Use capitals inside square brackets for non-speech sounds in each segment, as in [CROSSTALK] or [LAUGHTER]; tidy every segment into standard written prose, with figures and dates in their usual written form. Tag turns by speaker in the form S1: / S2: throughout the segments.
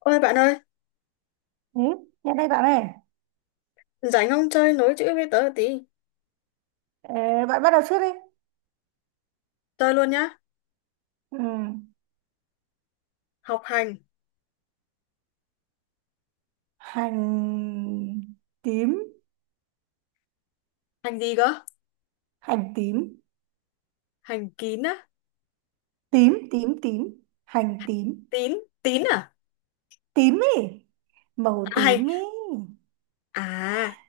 S1: Ôi bạn ơi,
S2: Ừ, nhân đây bạn này.
S1: rảnh không chơi nối chữ với tớ một tí.
S2: Ờ, Bạn bắt đầu trước đi.
S1: Chơi luôn nhá.
S2: Ừ.
S1: Học hành.
S2: Hành tím,
S1: Hành gì cơ?
S2: hành tím,
S1: Hành kín á?
S2: tím, tím, tím, hành tím,
S1: Tín? Tín à?
S2: tím ý, màu
S1: À hay.
S2: tím ý,
S1: À,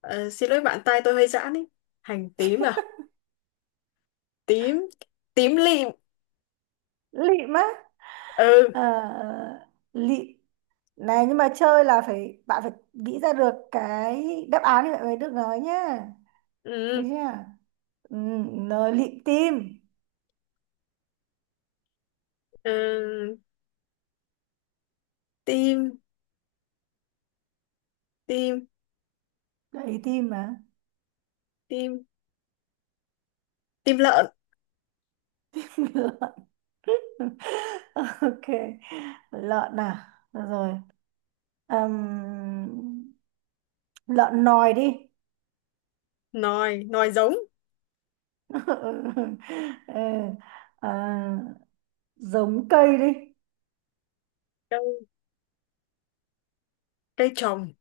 S1: Xin lỗi bạn, tai tôi hơi giãn ý. Hành tím à? Tím. Tím lịm.
S2: lịm á,
S1: Ừ.
S2: Ờ, lịm. Này nhưng mà chơi là phải, bạn phải nghĩ ra được cái đáp án thì bạn mới được nói nhá. Được
S1: Ừ.
S2: chưa? Ừ, nói lịm tim,
S1: ừ. Tim. Tim.
S2: đấy tim mà.
S1: Tim. Tim lợn.
S2: [LAUGHS] [LAUGHS] ok, lợn à. Được rồi. Ừm, Lợn nòi đi.
S1: Nòi. Nòi giống.
S2: [LAUGHS] Ừ. Ừ, à, giống cây đi.
S1: Cây. Cây trồng.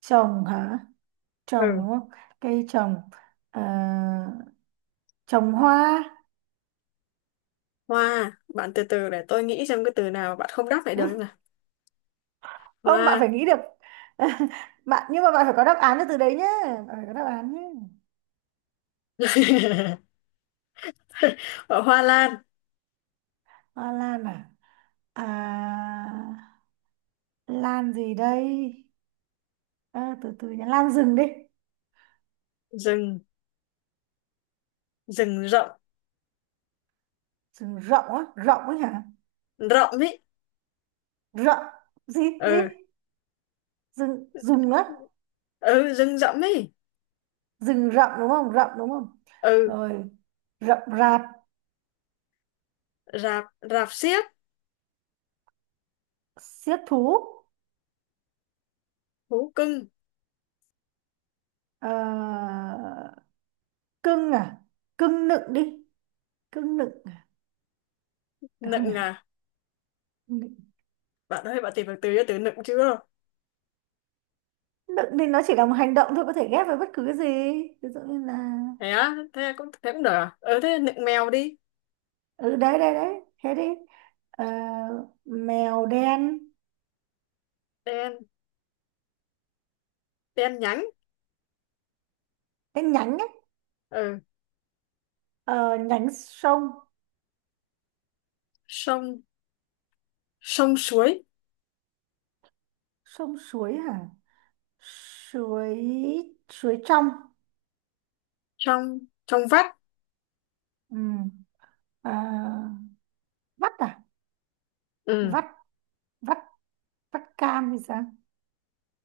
S2: Trồng hả, trồng
S1: Ừ.
S2: đúng không, cây trồng, à, trồng hoa.
S1: Hoa. Bạn từ từ để tôi nghĩ xem cái từ nào bạn không đáp lại được không
S2: [LAUGHS]
S1: nào.
S2: Không, bạn phải
S1: Hoa.
S2: nghĩ được. [LAUGHS] Bạn, nhưng mà bạn phải có đáp án từ đấy nhé, bạn phải có đáp án nhé.
S1: [LAUGHS] Hoa lan.
S2: Hoa lan à, à lan gì đây, à, từ từ nhá, lan rừng đi.
S1: Rừng rừng rộng.
S2: Rừng rộng á, rộng ấy hả,
S1: Rộng ấy
S2: rộng gì, gì,
S1: ừ
S2: rừng rừng á,
S1: ừ Rừng rộng ấy.
S2: rừng rậm đúng không, rậm đúng không,
S1: ừ
S2: rồi rậm rạp,
S1: rạp rạp xiếc.
S2: xiết thú.
S1: Thú cưng.
S2: Ờ, Cưng à, cưng nựng đi, cưng nựng à? Được không nhỉ,
S1: Nựng à?
S2: nựng.
S1: Bạn ơi, bạn tìm được từ cho từ nựng chưa?
S2: Nựng thì nó chỉ là một hành động thôi, có thể ghép với bất cứ cái gì, ví dụ như là,
S1: Thế á? Thế cũng, thế cũng được à? Ừ, thế nựng mèo đi.
S2: ừ đấy đấy đấy thế đi. Ờ, Mèo đen,
S1: Đen. Đen nhánh.
S2: cái nhánh ấy.
S1: Ừ.
S2: Ờ, Nhánh sông,
S1: Sông. Sông suối.
S2: sông suối hả, suối, suối trong.
S1: Trong. Trong vắt.
S2: Ừ. À, vắt à,
S1: Ừ.
S2: vắt, vắt, vắt cam thì sao.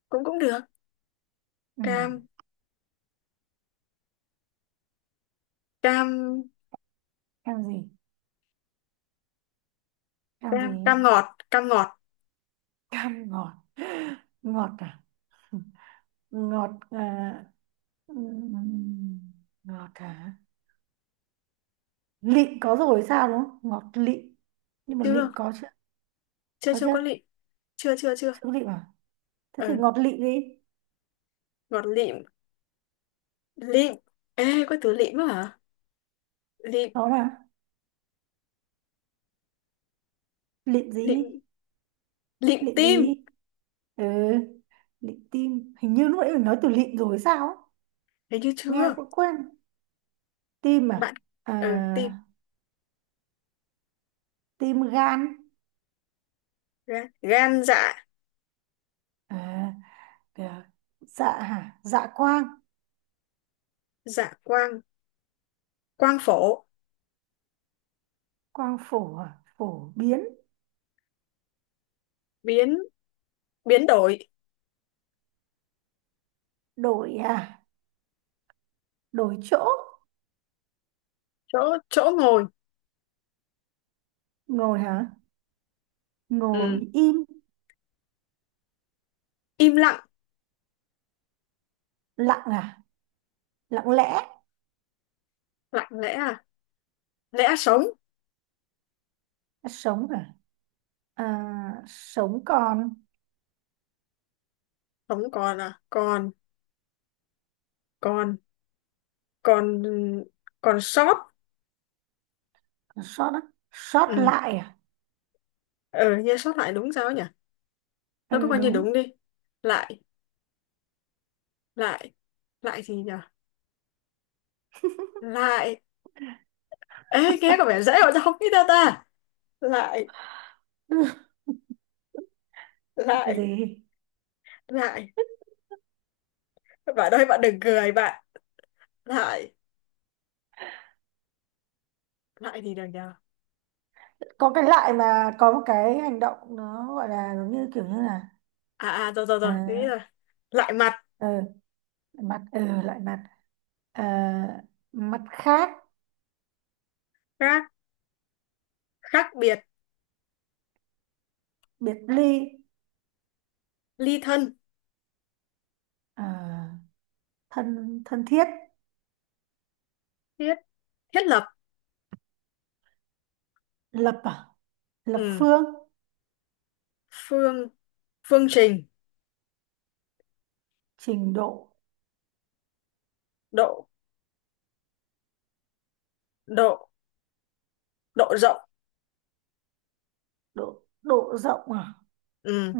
S1: cũng cũng được.
S2: Ừ.
S1: cam cam
S2: Cam gì, cam
S1: Cam,
S2: gì,
S1: cam ngọt. Cam ngọt.
S2: cam ngọt. [LAUGHS] Ngọt à, ngọt à, ừm, ngọt à, lịm có rồi sao đúng không, ngọt lịm, nhưng mà
S1: chưa
S2: lịm có chưa,
S1: chưa
S2: có
S1: chưa
S2: chưa,
S1: có lịm chưa chưa chưa
S2: chưa có lịm à, thế thì
S1: ừ
S2: ngọt lịm đi,
S1: Ngọt lịm. Lịm. Ê, có từ lịm á hả? Lịm
S2: có mà, lịm
S1: lịm
S2: gì,
S1: lịm
S2: lịm
S1: tim.
S2: gì. Ừ, lịm tim, hình như lúc nãy mình nói từ lịm rồi sao ấy.
S1: Thấy như
S2: Nghe
S1: chưa,
S2: cũng quên. Tim à,
S1: bạn?
S2: à
S1: Ừ, tim
S2: tim gan,
S1: gan, gan dạ.
S2: à, à, dạ hả, dạ quang,
S1: Dạ quang. Quang phổ
S2: quang phổ à, phổ biến,
S1: biến. Biến đổi.
S2: đổi à, đổi chỗ,
S1: Chỗ. Chỗ ngồi.
S2: ngồi hả, ngồi
S1: Ừ.
S2: im,
S1: Im lặng.
S2: lặng à, lặng lẽ,
S1: Lặng lẽ à? Lẽ sống.
S2: sống à, à sống còn,
S1: Sống còn à? Còn còn còn còn sót.
S2: sót á, sót
S1: Ừ,
S2: lại à,
S1: ờ như sót lại đúng sao ấy nhỉ? Nó có
S2: ừ,
S1: coi như
S2: đúng.
S1: đúng đi.
S2: [LAUGHS]
S1: Lại. lại Lại gì nhỉ? Lại, ê nghe có vẻ dễ mà sao không biết đâu ta. Lại
S2: Ừ, lại
S1: lại
S2: gì.
S1: Lại, bạn ơi bạn đừng cười bạn. Lại. Lại gì được nhờ?
S2: Có cái lại mà có một cái hành động nó gọi là giống như kiểu như là,
S1: À, rồi rồi rồi thế
S2: à,
S1: rồi lại mặt.
S2: ờ, mặt ờ lại mặt, à, mặt khác,
S1: Khác. Khác biệt.
S2: biệt ly,
S1: Ly thân.
S2: à, thân thân thiết
S1: Thiết. Thiết lập.
S2: lập, à lập
S1: Ừ.
S2: phương
S1: Phương. Phương trình
S2: trình độ,
S1: Độ độ độ rộng.
S2: độ, độ rộng à.
S1: Ừ.
S2: Ừ.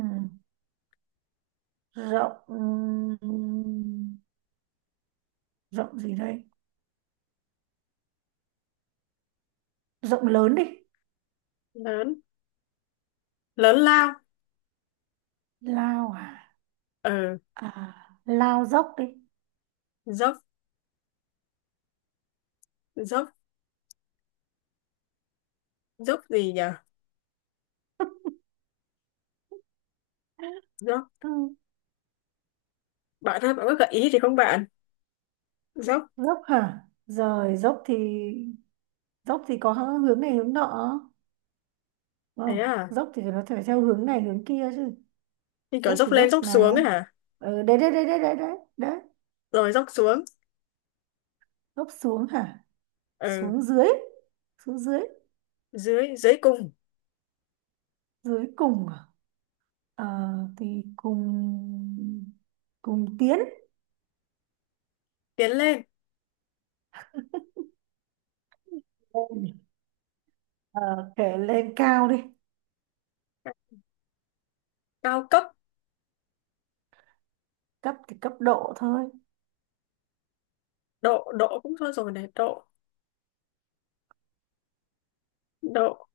S2: Rộng, rộng gì đây, rộng lớn đi,
S1: Lớn. Lớn lao.
S2: lao à,
S1: Ừ.
S2: à lao dốc đi.
S1: Dốc. dốc Dốc gì nhờ? Dốc.
S2: Ừ.
S1: Bạn ơi, bạn có gợi ý thì không, bạn? Dốc.
S2: Dốc hả, rồi dốc thì, dốc thì có hướng này hướng nọ, đúng
S1: Thế
S2: không,
S1: à?
S2: dốc thì nó phải theo hướng này hướng kia chứ,
S1: Như kiểu
S2: dốc
S1: dốc
S2: thì
S1: lên
S2: dốc
S1: dốc xuống ấy
S2: nào.
S1: hả?
S2: Ừ, đấy đấy đấy đấy đấy đấy,
S1: Rồi dốc xuống.
S2: dốc xuống hả,
S1: Ừ.
S2: xuống dưới, xuống dưới,
S1: Dưới. Dưới cùng
S2: dưới cùng à? Ờ, thì cùng, cùng tiến
S1: tiến lên.
S2: lên. Ờ, Kể lên cao đi,
S1: Cao cấp.
S2: cấp thì cấp độ thôi,
S1: Độ, cũng thôi rồi này. Độ độ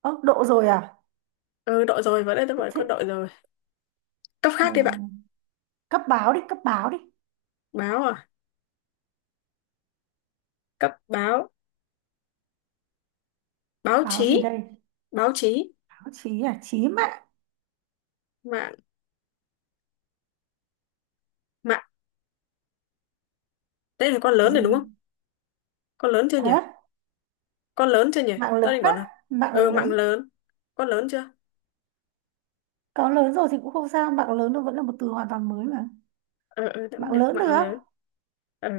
S2: ơ độ rồi à,
S1: Ừ, đội rồi, vào đây tôi
S2: thế,
S1: bảo
S2: thế,
S1: có đội rồi. Cấp
S2: ờ,
S1: khác đi bạn.
S2: cấp báo đi, cấp báo đi,
S1: Báo à? Cấp báo. Báo
S2: báo gì
S1: chí.
S2: đây,
S1: Báo chí.
S2: báo chí à, chí mạng,
S1: Mạng. Mạng. Đây là con lớn rồi đúng
S2: gì,
S1: không? Con lớn chưa nhỉ?
S2: à,
S1: Con lớn chưa nhỉ?
S2: mạng lớn
S1: Tao định
S2: á,
S1: bảo nào?
S2: mạng
S1: Ừ, mạng
S2: lớn,
S1: lớn. Con lớn chưa?
S2: có lớn rồi thì cũng không sao, mạng lớn nó vẫn là một từ hoàn toàn mới mà,
S1: Ừ, ừ, đúng
S2: mạng
S1: được.
S2: lớn
S1: Mạng
S2: được.
S1: lớn. Ừ,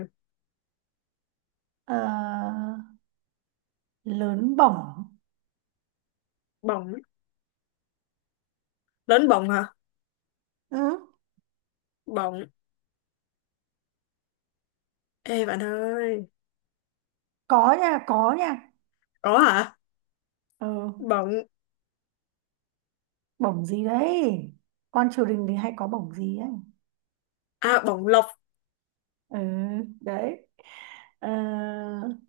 S2: Ờ, Lớn bổng.
S1: bỏng. Lớn bỏng hả?
S2: Ừ.
S1: Bỏng. Ê bạn ơi.
S2: Có nha, có nha.
S1: Có hả?
S2: Ừ.
S1: Bỏng.
S2: Bổng gì đấy, con triều đình thì hay có bổng gì ấy,
S1: À, bỏng lộc.
S2: ừ, đấy. Ờ,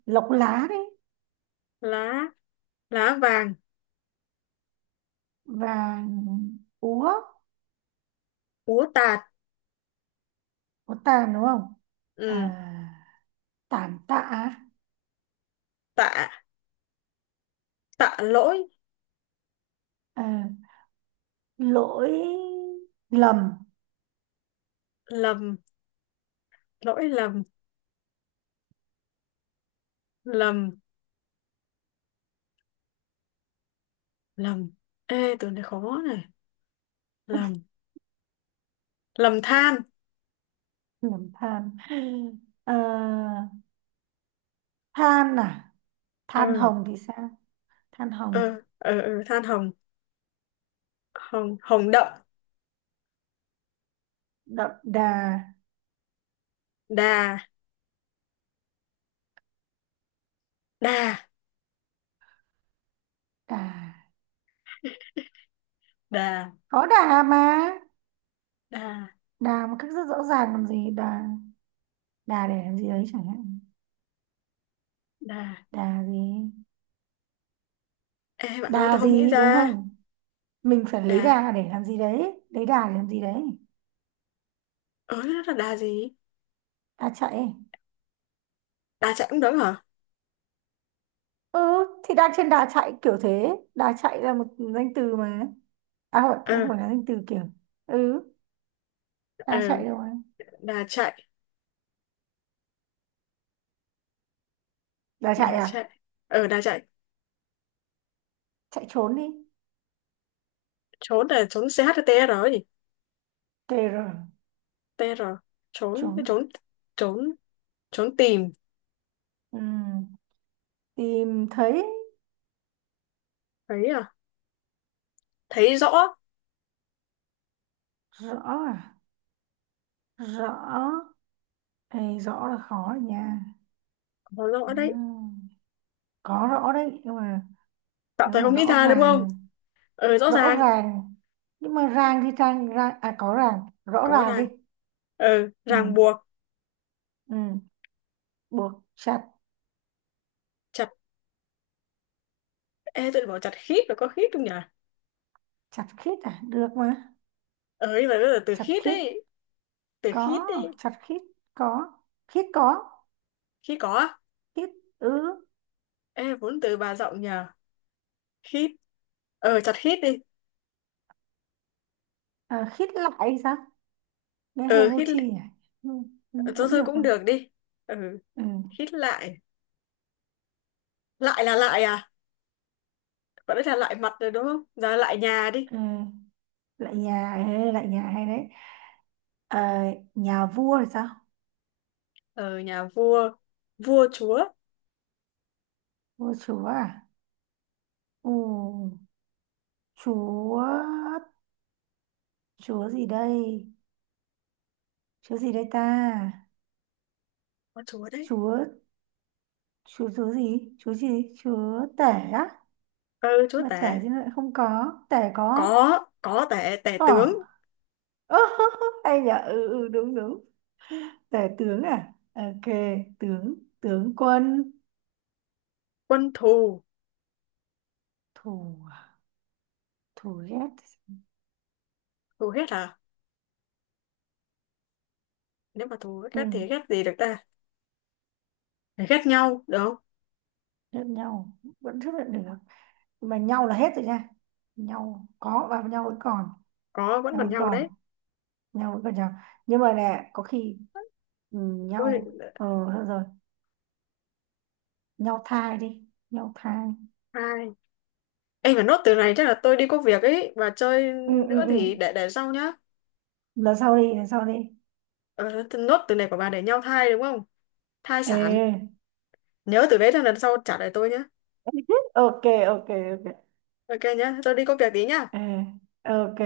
S2: Lộc lá đấy,
S1: Lá. Lá vàng.
S2: vàng úa,
S1: Úa tạt.
S2: có tàn đúng không, à,
S1: Ừ,
S2: tàn tạ à?
S1: tạ. Tạ lỗi.
S2: Ờ, Lỗi lầm,
S1: Lầm. Lỗi lầm. Lầm. Lầm. Ê, từ này khó này. Lầm. Lầm than.
S2: lầm than. Ờ, Than à,
S1: ờ
S2: than hồng thì sao, than hồng
S1: ờ, Than hồng. Hồng đậm.
S2: đậm đà,
S1: Đà đà
S2: đà,
S1: đà
S2: có đà mà,
S1: đà
S2: đà một cách rất rõ ràng làm gì đà, đà để làm gì đấy chẳng hạn,
S1: Đà,
S2: đà gì,
S1: ê bạn ơi
S2: đà
S1: tôi không nghĩ
S2: gì đúng
S1: ra.
S2: không, mình phải
S1: Đà,
S2: lấy đà để làm gì đấy, lấy đà để làm gì đấy,
S1: ớ nó là đà gì?
S2: đà chạy,
S1: Đà chạy cũng đúng hả?
S2: ừ thì đang trên đà chạy kiểu thế, đà chạy là một danh từ mà, à không,
S1: ờ
S2: cũng phải là danh từ kiểu, ừ,
S1: ờ
S2: đà chạy rồi,
S1: Đà chạy.
S2: đà chạy
S1: đà
S2: à,
S1: chạy Đà chạy
S2: chạy trốn đi,
S1: trốn. Là trốn ch hay tr rồi gì?
S2: tr
S1: Tr. trốn
S2: trốn.
S1: trốn trốn trốn tìm.
S2: Ừ. Tìm thấy,
S1: Thấy à? Thấy rõ.
S2: rõ à, rõ. Ê, rõ là khó rồi nha.
S1: Có
S2: Ừ.
S1: rõ đấy,
S2: Có rõ đấy nhưng mà,
S1: tạm
S2: nếu
S1: thời
S2: mà
S1: không nghĩ
S2: rõ
S1: ra đúng không?
S2: ràng,
S1: Ờ, rõ
S2: rõ
S1: ràng.
S2: ràng, nhưng mà ràng thì ràng, ràng à có ràng rõ
S1: Có
S2: ràng đi,
S1: ràng, ờ
S2: ừ,
S1: ràng buộc.
S2: ừ, buộc chặt,
S1: Chả, ê, tụi bảo chặt khít rồi, có khít không nhỉ?
S2: chặt khít à, được mà,
S1: Ờ, nhưng mà bây giờ từ
S2: chặt
S1: khít
S2: khít
S1: ấy, từ
S2: có,
S1: khít ấy,
S2: chặt khít có, khít có,
S1: khít có á?
S2: khít ứ,
S1: Ê, vốn từ bà rộng nhỉ? Khít. Ờ, chặt khít đi.
S2: à, khít lại hay sao, nghe hơi
S1: Ờ,
S2: vô
S1: khít,
S2: tri nhỉ, ừ, ừ,
S1: ờ, thôi
S2: vẫn
S1: thôi
S2: được
S1: cũng
S2: mà,
S1: được đi. Ừ,
S2: ừ,
S1: khít lại. Lại là lại à? Còn đấy là lại mặt rồi đúng không? Giờ lại nhà đi.
S2: ừ. Lại nhà, ê, lại nhà hay đấy. Ờ, Nhà vua thì sao,
S1: Ờ, nhà vua. Vua chúa.
S2: vua chúa à, ừ, chúa, chúa gì đây, chúa gì đây ta,
S1: Có chúa đấy.
S2: chúa, chúa gì, chúa gì, chúa tể, á,
S1: Ờ, chúa
S2: mà tể
S1: tể.
S2: thì lại không có, tể có,
S1: Có tể, tể tướng.
S2: có. Ơ, [LAUGHS] hay nhở, ừ, ừ đúng đúng, tể tướng à, ok, tướng, tướng quân,
S1: Quân thù.
S2: thủ, thủ ghét,
S1: Thù hết à? Nếu mà thù
S2: ừ,
S1: ghét thì ghét gì được ta? Ghét nhau, được không?
S2: lẫn nhau vẫn chấp nhận được, mà nhau là hết rồi nha, nhau có và nhau vẫn còn,
S1: Có, vẫn
S2: nhau
S1: còn
S2: vẫn
S1: nhau
S2: còn,
S1: đấy.
S2: nhau vẫn còn nhau, nhưng mà nè có khi, ừ,
S1: Ôi,
S2: nhau ờ, thôi rồi, nhau thai đi, nhau thai,
S1: hai. Ê, mà nốt từ này chắc là tôi đi có việc ấy, và chơi
S2: ừ ừ
S1: nữa
S2: ừ,
S1: thì để sau nhá.
S2: lần sau đi, lần sau đi.
S1: Ờ, nốt từ này của bà để nhau thai đúng không? Thai sản.
S2: Ê,
S1: Nhớ từ đấy cho lần sau trả lại tôi nhá.
S2: [LAUGHS] ok, ok, ok.
S1: OK nhá, tôi đi có việc tí nhá.
S2: Ê, ok.